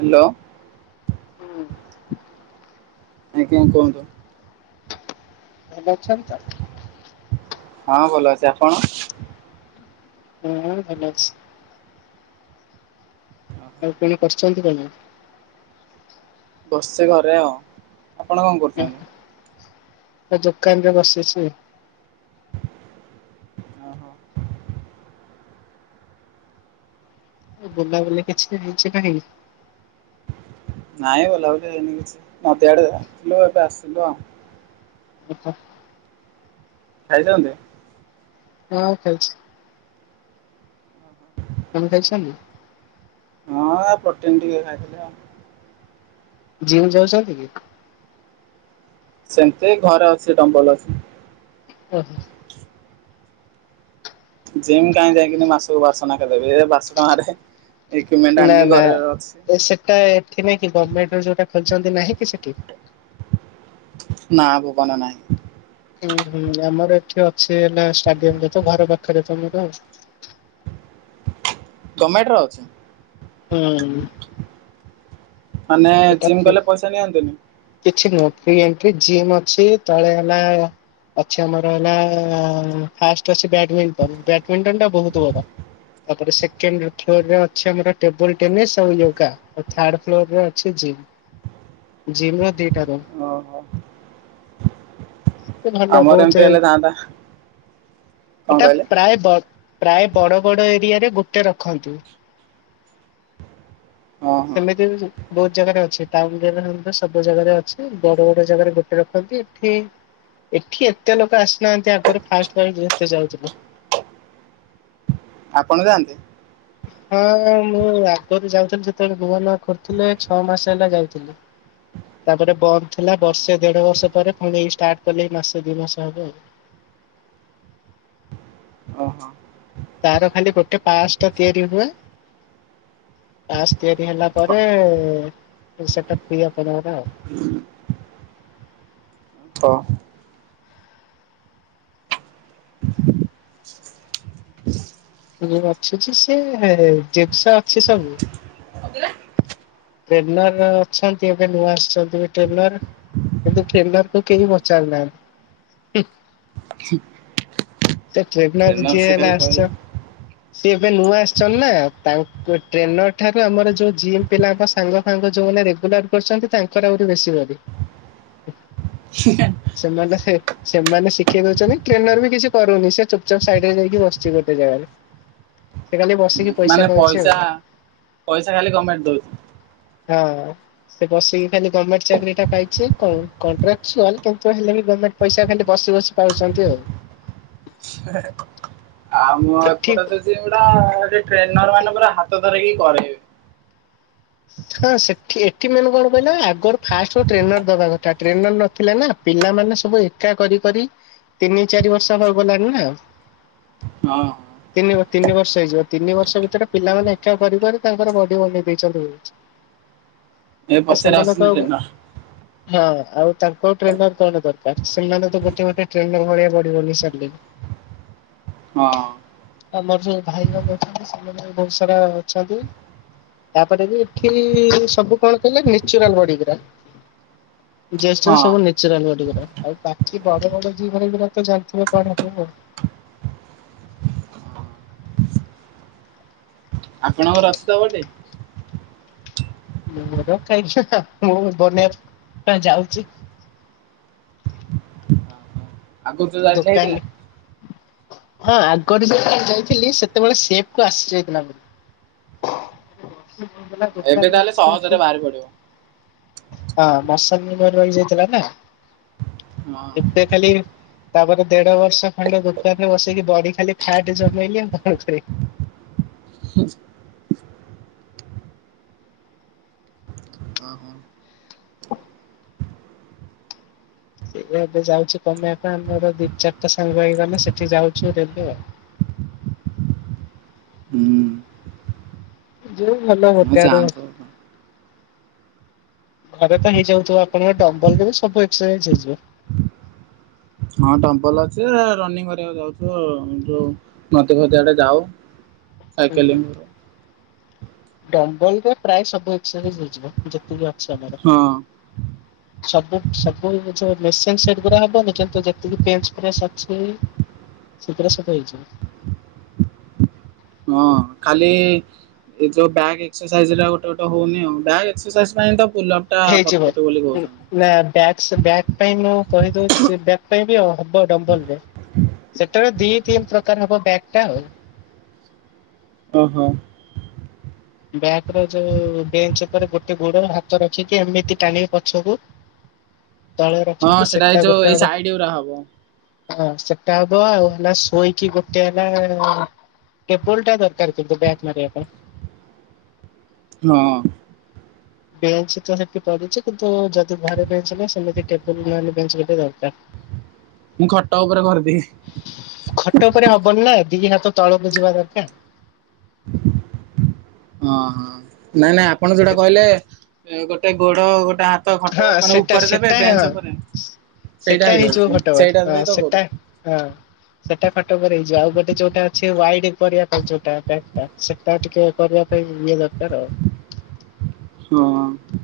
Hello. ହୁଁ। ଆଜ୍ଞା କୁହନ୍ତୁ। ଭଲ ଅଛନ୍ତି ତ? ହଁ ଭଲ ଅଛି ଆପଣ? ହୁଁ ଭଲ ଅଛି। ଆଉ କଣ କରଛନ୍ତି କଣ? ବସଛି ଘରେ ଆଉ ଆପଣ କଣ କରୁଛନ୍ତି? ଏ ଦୋକାନ ରେ ବସିଛି। ଓ ହୋ। ଏ ବୁଲା ବୁଲି କିଛି ହେଇଛି ନା ହେଇନି? ନାଇଁ ବୁଲାବୁଲି ହେଇନି କିଛି ମୁଁ ତ ଇଆଡେ ନଥିଲୁ ଏବେ ଆସିଲୁ ଆଉ। ଆଛା। ଖାଇଥାନ୍ତ ହଁ ଖାଇଛି। ହଁ ହଁ। କେମିତି ଅଛନ୍ତି? ହଁ ପ୍ରୋଟିନ ଟିକେ ଖାଇଥିଲି ଆଉ। ଜିମ ଯାଉଛନ୍ତି କି? ସେମତି ଘରେ ଅଛି ଡମ୍ବଲ ଅଛି। ଓ ହୋ। ଜିମ୍ କାହିଁ ଯାଇକିନି ମାସକୁ ବାର ଶହ ନେକା ଦେବି ହେ ବାର ଶହ ଟାଙ୍କାରେ ଇକ୍ୱିପ୍‌ମେଣ୍ଟ ଆଣିକି ଘରରେ ଅଛି। ଏଠା ଏଠି ନାଇଁ କି ଗଭର୍ଣ୍ଣମେଣ୍ଟ ଯୋଉଟା ଖୋଲିଛନ୍ତି ନାହିଁ କି ସେଠି? ନା ଭୁବନ ନାଇଁ। ହୁଁ ହୁଁ ଆମର ଏଠି ଅଛି ହେଲା ଷ୍ଟାଡିୟମ ରେ ତ ଘର ପାଖରେ ତ ଆମର। ଗମେଣ୍ଟ ର ଅଛି? ହୁଁ ହୁଁ। ମାନେ ଏଟା ଜିମ୍ ଫ୍ରି ଗଲେ ପଇସା ନିଅନ୍ତନି। କିଛି ନଥି ଏମିତି ଜିମ୍ ଅଛି ତଳେ ହେଲା ଅଛି ଆମର ହେଲା ଫାଷ୍ଟ ଅଛି ବ୍ୟାଡମିଣ୍ଟନ ବ୍ୟାଡ଼ ମିଟନ ଟା ବହୁତ ବଡ। ତାପରେ ସେକଣ୍ଡ ଫ୍ଲୋର ରେ ଅଛି ଆମର ଟେବୁଲ ଟେନିସ୍ ଆଉ ଯୋଉ ଥାର୍ଡ ଫ୍ଲୋରରେ ଅଛି ଜିମ୍ ଜିମ ର ଦିଟା ରୁମ୍। ଓହୋ। ଏ ଭଲ ଆମର ଏମିତି ବହୁତ ହେଲେ ହେଇ ଯାଆନ୍ତା କଣ ଏଟା କହିଲେ? ପ୍ରାୟ ଦ ପ୍ରାୟ ବଡ଼ ବଡ଼ ଏରିଆରେ ଗୋଟେ ରଖନ୍ତି। ଓହୋ ସେମିତି ବି ବହୁତ ଜାଗାରେ ଅଛି ଟାଉନ୍ ଊରା କରେ ମଧ୍ଯ ସବୁ ଜାଗାରେ ଅଛି ବଡ ବଡ ଜାଗାରେ ଗୋଟେ ରଖନ୍ତି ଏଠି ଏଠି ଏତେ ଲୋକ ଆସିନାହାନ୍ତି ଆଗରେ ଫାଷ୍ଟ ଫା ଯେତେ ଯାଉଥିଲେ। ଆପଣ ଯାଆନ୍ତି। ହଁ ମୁଁ ଆଗରୁ ଯାଉଥିଲି ଯେତେବେଳେ ନୂଆ ନୂଆ ଖୋଲଥିଲେ ଛଅ ମାସ ହେଲା ଯାଉଥିଲି। ତାପରେ ବନ୍ଦ ଥିଲା ବର୍ଷେ ଓହୋ ଦେଢ ବର୍ଷ ପରେ ପୁଣି ଏଇ ଷ୍ଟାର୍ଟ କଲି ମାସେ ଦି ମାସ ହବ ଆଉ। ଓ ହୋ। ତାର ଖାଲି ଗୋଟେ ପାସ୍ ଟା ତିଆରି ହୁଏ। ପାସ୍ ତିଆରି ହେଲା ପରେ ଓହୋ ସେଟା [unintelligible] [inaudible] ତ ମୁ ଅଛି ସେ ଯେସା ଅଛି ସବୁ। ଟ୍ରେନର ଅଛନ୍ତି ଏବେ ନୂଆ ଆସିଛନ୍ତି ଏବେ ଟ୍ରେନର। କିନ୍ତୁ ଟ୍ରେନର କୁ କେହି ପଚାରୁନାହାନ୍ତି। ତ ଟ୍ରେନର ଯିଏ ସେ ହେଲା ଖାଲି ଆସଚ କହିବ ସିଏ ଏବେ ନୂଆ ଆସିଛନ୍ତି ନା ତାଙ୍କ ଟ୍ରେନର ଠାରୁ ଆମର ଯୋଉ ଜିମ୍ ପିଲାଙ୍କ ସାଙ୍ଗ ଫାଙ୍ଗ ଯୋଉମାନେ ରେଗୁଲାର କରୁଛନ୍ତି ତାଙ୍କର ଆହୁରି ବେଶୀ ବଡି। [inaudible] ସେମାନେ ସେ ସେମାନେ ଶିଖେଇ ଦଉଛନ୍ତି ଟ୍ରେନର ବି କିଛି କରୁନି ସେ ଚୁପଚାପ ସାଇଡ ରେ ଯାଇକି ବସିଛି ଗୋଟେ ଜାଗାରେ ସେ ଖାଲି ବସି ମାନେ ପଇସା ପଇସା ଖାଲି ଗମେଣ୍ଟ ଦଉଛି। ହଁ। ସେ ବସିକି ଖାଲି ଗମେଣ୍ଟ ଚାକିରିଟା ପାଇଚି କ କଣ୍ଟ୍ରାକଚୁଆଲ୍ କିନ୍ତୁ ହେଲେ ବି ଗମେ ପଇସା ଖାଲି ବସି ବସି ପାଉଛନ୍ତି ଆଉ। ଆମ ଏଠି ଏପଟେ ତ ଯିମ୍ ଗୁଡ଼ା ଟ୍ରେନର ମାନେ ପୁରା ହାତ ଧରିକି କରେଇବେ। ହଁ ସେଠି ଏଠି ମାନେ କଣ କହିଲ ଆଗରୁ ଫାଷ୍ଟ ଟ୍ରେନର ଦବା କଥା ଟ୍ରେନର ନଥିଲେ ନା। ପିଲାମାନେ ସବୁ ଏକା କରି କରି ତିନି ଚାରି ବର୍ଷ ହବାକୁ ଗଲାଣି ନା ହଁ। ତିନି ବ ତିନି ବର୍ଷ ହେଇଯିବ ତିନି ବର୍ଷ ଭିତରେ ପିଲାମାନେ ଏକା କରି କରି ତାଙ୍କର ବଡି ବନେଇ ଦେଇଛନ୍ତି ବି। ଏ ଆ ପଛରେ ଆସୁଛନ୍ତି ସେମାନଙ୍କୁ ଆଉ ଟ୍ରେନର ହଁ ଆଉ ତାଙ୍କୁ ଆଉ ଟ୍ରେନର କଣ ଦରକାର ଫାସ ସେମାନେ ତ ଗୋଟେ ଗୋଟେ ଟ୍ରେନର ଭଳିଆ ବଡି ବନେଇ ସାରିଲେଣି। ହଁ। ଆମର ସେ ଭାଇ ଜଣ ଅଛନ୍ତି ସେମାନେ ବହୁତ ସାରା ଅଛନ୍ତି ତାପରେ ବି ଏଠି ସବୁ କଣ କଲେ ନେଚୁରାଲ ବଡିି ଗୁରା ଯେତିକ ହଁ ସବୁ ନେ ଚୁରାଲ ବଡି ଗୁରା ଆଉ ବାକି ବଡ ବଡ ଜିମ ଗୁରା ଯୋଉ ଜାଣିଥିବେ କଣ ହବ ଆଉ। ଆପଣଙ୍କର ଅଛି ତ ବଡି। ମୋର କାଇଁ ଛୋଟ ମୁଁ ବନେଇବା ପାଇଁ ଯାଉଚି। ଆଗରୁ ଯୋଉ ଯାଇଥିଲେ ଦୋକାନ ହେଇଥିଲା ରେ। ହଁ ଆଗରୁ ଯେଳେ ଯାଇଥିଲି ସେତେବେଳେ ସେଫ କୁ ଆସି ଯାଇଥିଲା ମୋର। ଏବେ ତାହେଲେ ସହଜରେ ବାହାରି ପଡିବ ହଁ। [unintelligible] ହଁ ମସନି ରେରହି ଯାଇଥିଲା ନା ଏବେ ଖାଲି ତାପରେ ଦେଢ ବର୍ଷ ଖଣ୍ଡେ ଦୋକାନ ରେ ବସେଇକି ବଡି ଖାଲି ଫାଟ ଜମେଇଲି ହ ହୋ ସେ ଏବେ ଯାଉଛି କମେଇବା ପାଇଁ ଆମର ଦି ଚାରିଟା ସାଙ୍ଗ ହେଇଁ ଗଲେ ସେଠି ଯାଉଛୁ ରେ ଆଉ ଯୋଉ ଭଲ ହୁଁ ହୋଟାଡା ଯାଆନ୍ତୁ ଉଁ- ଘରେ ତ ହେଇଯାଉଥିବ, ଆପଣଙ୍କ ଡବଂଲ୍ ତ ସବୁ ଏକ୍ରଜ୍ ହେଇଯିବ। ହଁ ଟମ୍ପଲ୍ ଅଚି ରେ ରନିଂ କରିଆକୁ ଯାଉଥିବ ଆଉ। ଯୋଉ- ନଦି ଖତି ଆଡେ ଯାଉ। ଓୁ ହୁଁ ସାଇକେଲିଂ ଡବଲ୍ ରେ ପ୍ରାୟ [unintelligible] ହେଇଯିବେ। ଯେତିକି- ଛମାର। ହଁ ସବୁ ସବୁ ମେସିନ୍ ସେଟ୍ ଗୁରା ହବନି। କିନ୍ତୁ ଯେତିକି ପେନ୍ସ ଫେନ୍ ସି ଅଛି। ଛିତ୍ରା ସଫା ହେଇଚି। ହଁ କାଲି ଏ ଯୋଉ ବ୍ୟାଗ୍ ଏକ୍ସରସାଇଜ ହେଲା ଗୋଟେ ଗୋଟ ହଉନି ଆଉ। ବ୍ବ୍ୟାଗ୍ ଏକ୍ସରସାଇଜ କଣ ତ ପୁଲନ୍- ହେଇଯିବ ହୁ। ନାଁ ବ୍ୟାକ୍ସ ବ୍ୟାକ୍ ପାଇଁ ମୁଁ କହିଦଉଛି ବ୍ୟାକ୍ ପାଇଁ ବି ଆଉ ହବ ଡମ୍ବଲରେ। ଯେତେବେଳେ ଦି ତିନ୍ ପ୍ରକାର ହବ ବ୍ୟାକ୍ ଟା ଆଉ। ଅ ହଁ। ବ୍ୟାକ୍ ର ଯୋଉ ବେଞ୍ଚ୍ ଉପରେ ଗୋଟେ ଗୋଡ ହାତ ରଖିକି ଏମିତି ଟାଣିକି ପଛକୁ- ତଳେ ହଁ ରଖିକି ଏଇ ସେଟା ଯୋଉ ଗୋଟେ ଏଇ ହବ- ସାଇଡ ଗୁରା ହବ ହଁ ସେଟା ହବ। ଆଉ ହେଲା ଶୋଇକି ଗୋଟେ ହେଲା ଟେବୁଲଟା ଦରକାର କିନ୍ତୁ ଵ୍ୟାକ୍ ମାରିବା ପାଇଁ। ନହଁ। ବେଞ୍ଚ ତ ସେଠି ପଡିଚି, କିନ୍ତୁ ଯଦି ଘରେ ବେଞ୍ଚ ହେଲା, ସେମିତି ଟେବୁଲ ନହଲେ ବେଞ୍ଚ ଗୋଟେ ଦରକାର। [inaudible] ମୁଁ ଖଟ ଉପରେ କରିଦିିଏ। ଖଟ ଉପରେ ହବନି ନା, ଦିି ହାତ ତଳକୁ ଯିବା ଦରକାର। ଅଁ ହଁ ନାଇଁ ନାଇଁ ଆପଣ ଯୋଉଟା କହିଲେ ଗୋଟେ ଗୋଡ ଗୋଟେ ହାତ୍- ତ ଖଟ ହଁ ମାନେ ସେଟା ଉପରେ ଦେବେ ସେଟା ହଁ। ବେଞ୍ଚ ଉପରେ ସେଟା ସେଇଟା ହେଇଯିବ ହେଇଯାଉଛି। ଖଟ ଉପରେ ସେଇଟାକୁ ହଁ ହିଁ ତ ସେଟା କରୁ- ହଁ ସେଟା ଖଟ ଉପରେ ହେଇଯିବ। ଆଉ ଗୋଟେ ଯୋଉଟା ଅଛି ୱାଇଡ୍ କରିବା ପାଇଁ ଯୋଉଟା ବାକ୍ ଟା। ସେ- ଆ ଟିକେ କରିବା ପାଇଁ ଇଏ ଦରକାର ଆଉ। ହଁ।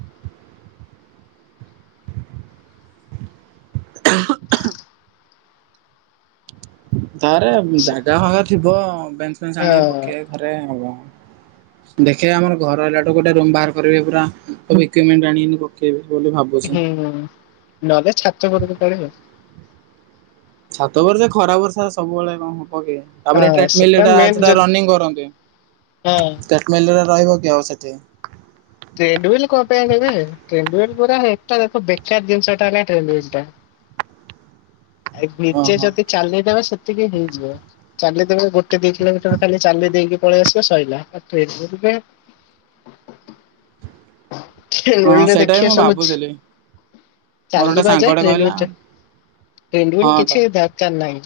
ତାର ଜାଗା ଫାଗା ଥିବ ବେଞ୍ଚ ଫେଞ୍ଚ ଆଣିକି ହଁ ପକେଇବା ପାଇଁ ଘରେ ହବ। [inaudible] ଦେଖିଆ ଆମ ଘର ହେଲାଠୁ ଗୋଟେ ରୁମ ବାହାର କରିବି ପୁରା, ସବୁ ଇକ୍ୟୁମେଣ୍ଟ ଆଣିକିଣି ପକେଇବି ବୋଲି ଭାବୁ- ହୁଁ ହୁଁ। ନହେଲେ ଛାତ ଉପରକୁ ପଳେଇବ ଆଉ। ଛାତ ଉପରେ ସେ ଖରା ବର୍ଷା ସବୁବେଳେ କଣ ହବ କି? ତାପରେ ହଁ ଟ୍ରେଟ୍ ମିଲ୍ ସେଟା ଟା ମେନ୍ ସେଟା ଯଦି ରନିଂ କରନ୍ତି। ହଁ ଟ୍ରେଟ୍ ମିଲ୍ ଟା ରହିବ କି ଆଉ ସେଠି? ଟ୍ରେଣ୍ଡ୍ ହୁଇଲ୍ କ ପାଇଁ ଦରକାର କି ଟ୍ରେଣ୍ଡ ହୁଇଲ୍ ପୁରା ହୋଟା ତାକୁ ଦେଖେଆ ଜିନିଷ ଟା ହେଲା ଟ୍ରେଣ୍ଡ୍ ହୁଇଲ୍ ଟା। ଏଇକ୍ ନିଜେ ଓହୋ ଯଦି ଚାଲିବା ସେତିକି ହେଇଯିବ। ଚାଲିଦେବେ ଗୋଟେ ଦି କିଲୋମିଟର ଖାଲି ଚାଲି ଦେଇକି ପଳେଇ ଆସିବ ସଇଲା। ଆଉ ଟ୍ରେଡ୍ ହୁଇଲ କଣ- ଖେଳିବା ହଁ ବି ସେଇଟା କଣ ଦେଖିବା ମୁଁ ଭାବୁଥିଲି ସବୁକିଛି। ମୋର ଗୋଟେ ଚାଲିଯିବା ଯା ସାଙ୍ଗଟେ ଟ୍ରେଣ୍ଡ୍ କହିଲା ହୁଇଲ୍ ତା ଟ୍ରେଣ୍ଡ୍ ହୁଇଲ୍ ହଁ ତ କିଛି ବି ଦରକାର ନାହିଁ।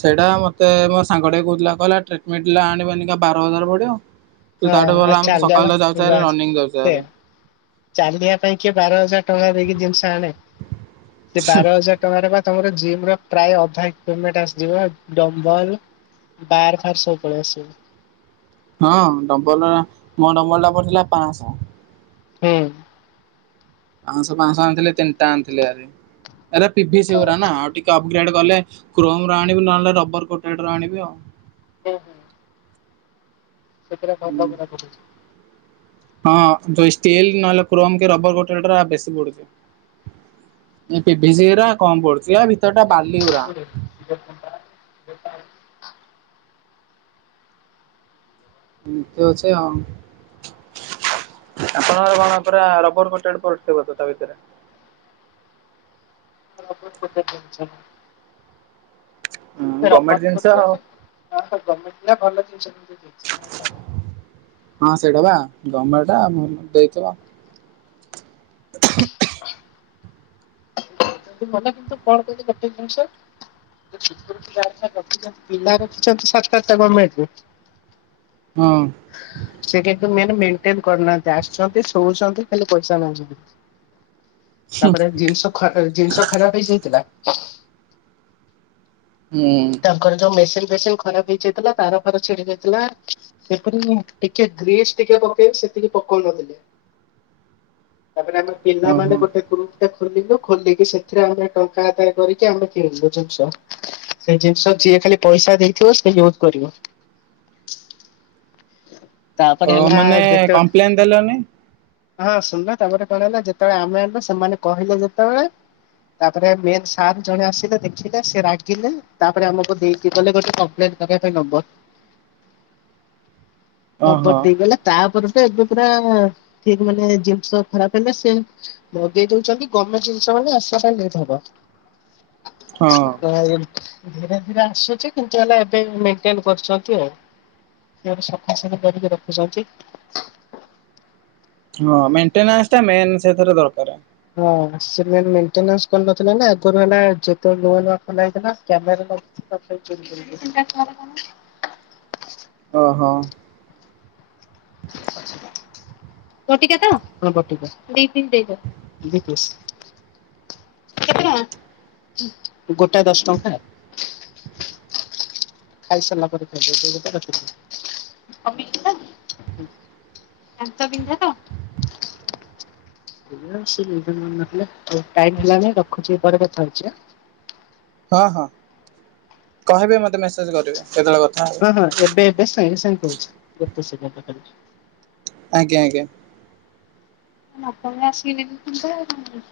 ସେଇଟା ମତେ ମୋ ସାଙ୍ଗ ଟେ କହୁଥିଲା। କହିଲା ଟ୍ରିଟମେଣ୍ଟଲା ଆଣିବ ଏନିକା ବାର ହଜାର ପଡିବ। ତୁ ହଁ ତାଠୁ ତ ଆଉ ଭଲ ଆମେ ଚାଲିବା ସକାଳୁ ତ ଯାଉଛ ଆରି ବାସ୍ ରନିଂ ଯାଉଚ ସେୟା ହାରି ଚାଲିବା ପାଇଁ କିଏ ବାର ହଜାର ଟଙ୍କା ଦେଇକି ଜିନିଷ ଆଣେ? ସେ ବାର ହଜାର୍- ତମର ବା ତମର ଜିମ୍ ର ପ୍ରାୟ ଅଧା [unintelligible] ଆସିିଯିବ ଡମ୍ବଲ୍- ବାର ଫାର ସବୁ ପଳେଇ ଆସିବ। ହଁ ଡମ୍ବଲ ମୋ ଡମ୍ବଲ ଟା ପଡିଥିଲା ପାଆଁଶ। ହୁଁ। ପାଁଶହ ପାଁଶହ ଆଣିଥିଲେ ତିନିଟା ଆଣିଥିଲେ ଆରେ ଏରା ପିଭିିସିଗୁରା ହୁଁ ନା ଆଉ ଟିକ୍ ଟିକେ ଅପଗ୍ରେଡ ଗଲେ କ୍ରୋମର ଆଣିବି ନହେଲେ ରବର କୋଟେଡ୍ ର ଆଣିବି ଆଉ। ଉଁ ହୁଁ। ସେଥିରେ ଭଲଗୁରା ପକେଇଛି। ହଁ ଯୋଉ ଷ୍ଟିଲ୍ ନହେଲେ କ୍ରୋମ କି ରବର କୋଟେଡ ଗୁରା ବେଶୀ ବଡୁଛି। ଏ ପିଭିସି ଗୁଡା କମ ପଡୁଛି ୟା ଭି ?????????? ଏମତି ଅଛି ଆଉ। ଆପଣଙ୍କର କଣ ପୁରା ରବର କୋଟେଡ ପଡିଥିବ ତ ତା ଭିତରେ [unintelligible] ହୁଁ ସେ ଗମେଣ୍ଟ ରବର ଜିନିଷ ଆଉ କୋଟେଡ ତାର ସବୁ ଗମେଣ୍ଟଗୁଡା ଭଲ ଜିନିଷ [unintelligible] ଦେଇଛି [unintelligible] ହଁ ସେଇଟା ବା ଗମେଣ୍ଟ ଆମକୁ ଦେଇଥିଲା। ଉହୁଁ -ଉହୁଁ - [unintelligible] କିନ୍ତୁ କଣ କହିଲେ ଗୋଟେ ଜିନିଷ ପିଲା ରଖିଛନ୍ତି ସାତ ଆଠଟା ଗମେଣ୍ଟରେ ହଁ। ସେ [unintelligible] ମେନେ ମେଣ୍ଟେନ କରୁନାହାନ୍ତି ଆସୁଛନ୍ତି ଶୋଉଛନ୍ତି ଖାଲି ପଇସା ନଉଛନ୍ତି। ତାପରେ ଜିନିଷ ଖ ଅ ଖରାପ ଜିନିଷ ଖରାପ ହେଇଯାଇଥିଲା ହୁଁ ତାଙ୍କର ଯୋଉ ମେସିନ ଫେସିନ ଖରାପ ହେଇଯାଇଥିଲା ତାର ଫାର ଛିଡି ଯାଇଥିଲା ସେଥିରେ ମୁଁ ଟିକେ ଗ୍ରୀସ ଟିକେ ପକେଇବି ସେତିକି ପକଉନଥିଲେ। ତାପରେ ଆମ ଓହୋ ପିଲାମାନେ ଗୋଟେ ଗ୍ରୁପ ଟା ଖୋଲିଲୁ ଖୋଲିକି ସେଥିରେ ଆମେ ଟଙ୍କା ଆଦାୟ କରିକି ଆମେ କିଣିଲୁ ଜିନିଷ। ସେଇ ଜିନିଷ ଯିଏ ଖାଲି ପଇସା ଦେଇଥିବ ସେ ୟୁଜ୍ କରିବ। ଓ ତାପରେ ହେଲା ମାନେ ଯେତ କମ୍ପ୍ଲେନ ଦେଲନି ହଁ ଶୁଣନ ତାପରେ କଣ ହେଲା ଯେତେବେଳେ ଆମେ ଆଣିଲୁ ସେମାନେ କହିଲେ ଯେତେବେଳେ- ତାପରେ ମେନ ସାର୍ ଜଣେ ଆସିଲେ ଦେଖିଲେ ସେ ରାଗିଲେ ତାପରେ ଆମକୁ ଦେଇକି ଗଲେ ଗୋଟେ କମ୍ପ୍ଲେନ କରିବା ପାଇଁ ନମ୍ବର ଓହୋ। ନମ୍ବର ଦେଇଗଲା ତାପରେ ତ ଏବେ ପୁରା ଅ ଠିକ ମାନେ ଜିନିଷ ଖରାପ ହେଲେ ସେ ଲଦେଇ ଦଉଛନ୍ତି ଗମେଣ୍ଟ ଜିନିଷ ମାନେ ଆସିବା ପାଇଁ ଲେଟହେବ। ହଁ ଆ [unintelligible] ଧିରେ ଧିରେ ଆସୁଛି କିନ୍ତୁ ଆମେ ଏବେ ଏବେ ମେଣ୍ଟେନ କରୁଛନ୍ତି ଆଉ [unintelligible] ଆସନ କରିକି ରଖୁଛନ୍ତି। ହଁ ମେଣ୍ଟେନାଶଟା ମେନ ସେଥିରେ ଦରକାରେ। ହଁ ସିଏ ମେନ ମେଣ୍ଟେନାନ୍ସ କରିନଥିଲା ନା ଆଗରୁ ହେଲା ଯେତେବେଳେ ନୂଆ ନୂଆ ଖୋଲା ହେଇଥିଲା କ୍ୟାମେରା ନ [unintelligible] ଅ ହଁ ଅଛି ବା ବଟିକା ତ! ହଁ ବଟିକା ଦିଇ ପିସ ଦେଇଦିଅ ଦି ପିସ୍? କେତେ ଟଙ୍କା? ଗୋଟା ଦଶ ଟଙ୍କା ଆଉ। ଖାଇ ସାରିଲା ପରେ ଖାଇବେ ଏବେ ଗୋଟେ ରାତିରେ ଗୋଟେ। ଦାନ୍ତ ବିନ୍ଧାର? [unintelligible] ମନେ ନ ଥିଲା ହଉ ଟାଇମ ହେଲାଣି ରଖୁଛି ପରେ କଥାହଉଛି ଆଁ। ହଁ ହଁ କହିବେ ମତେ ମେସେଜ କରିବେ କେତେବେଳେ କ ହଁ ହଁ ଏବେ ଏବେ ସାଙ୍ଗେ ସାଙ୍ଗେ କହୁଛି ଗୋଟେ ସେକେଣ୍ଡରେ କହୁଛି। ଆଜ୍ଞା ଆଜ୍ଞା। [unintelligible] ଆପଣ ଆସିକି ନେଇକି ଯିବେ ଆଉ [unintelligible]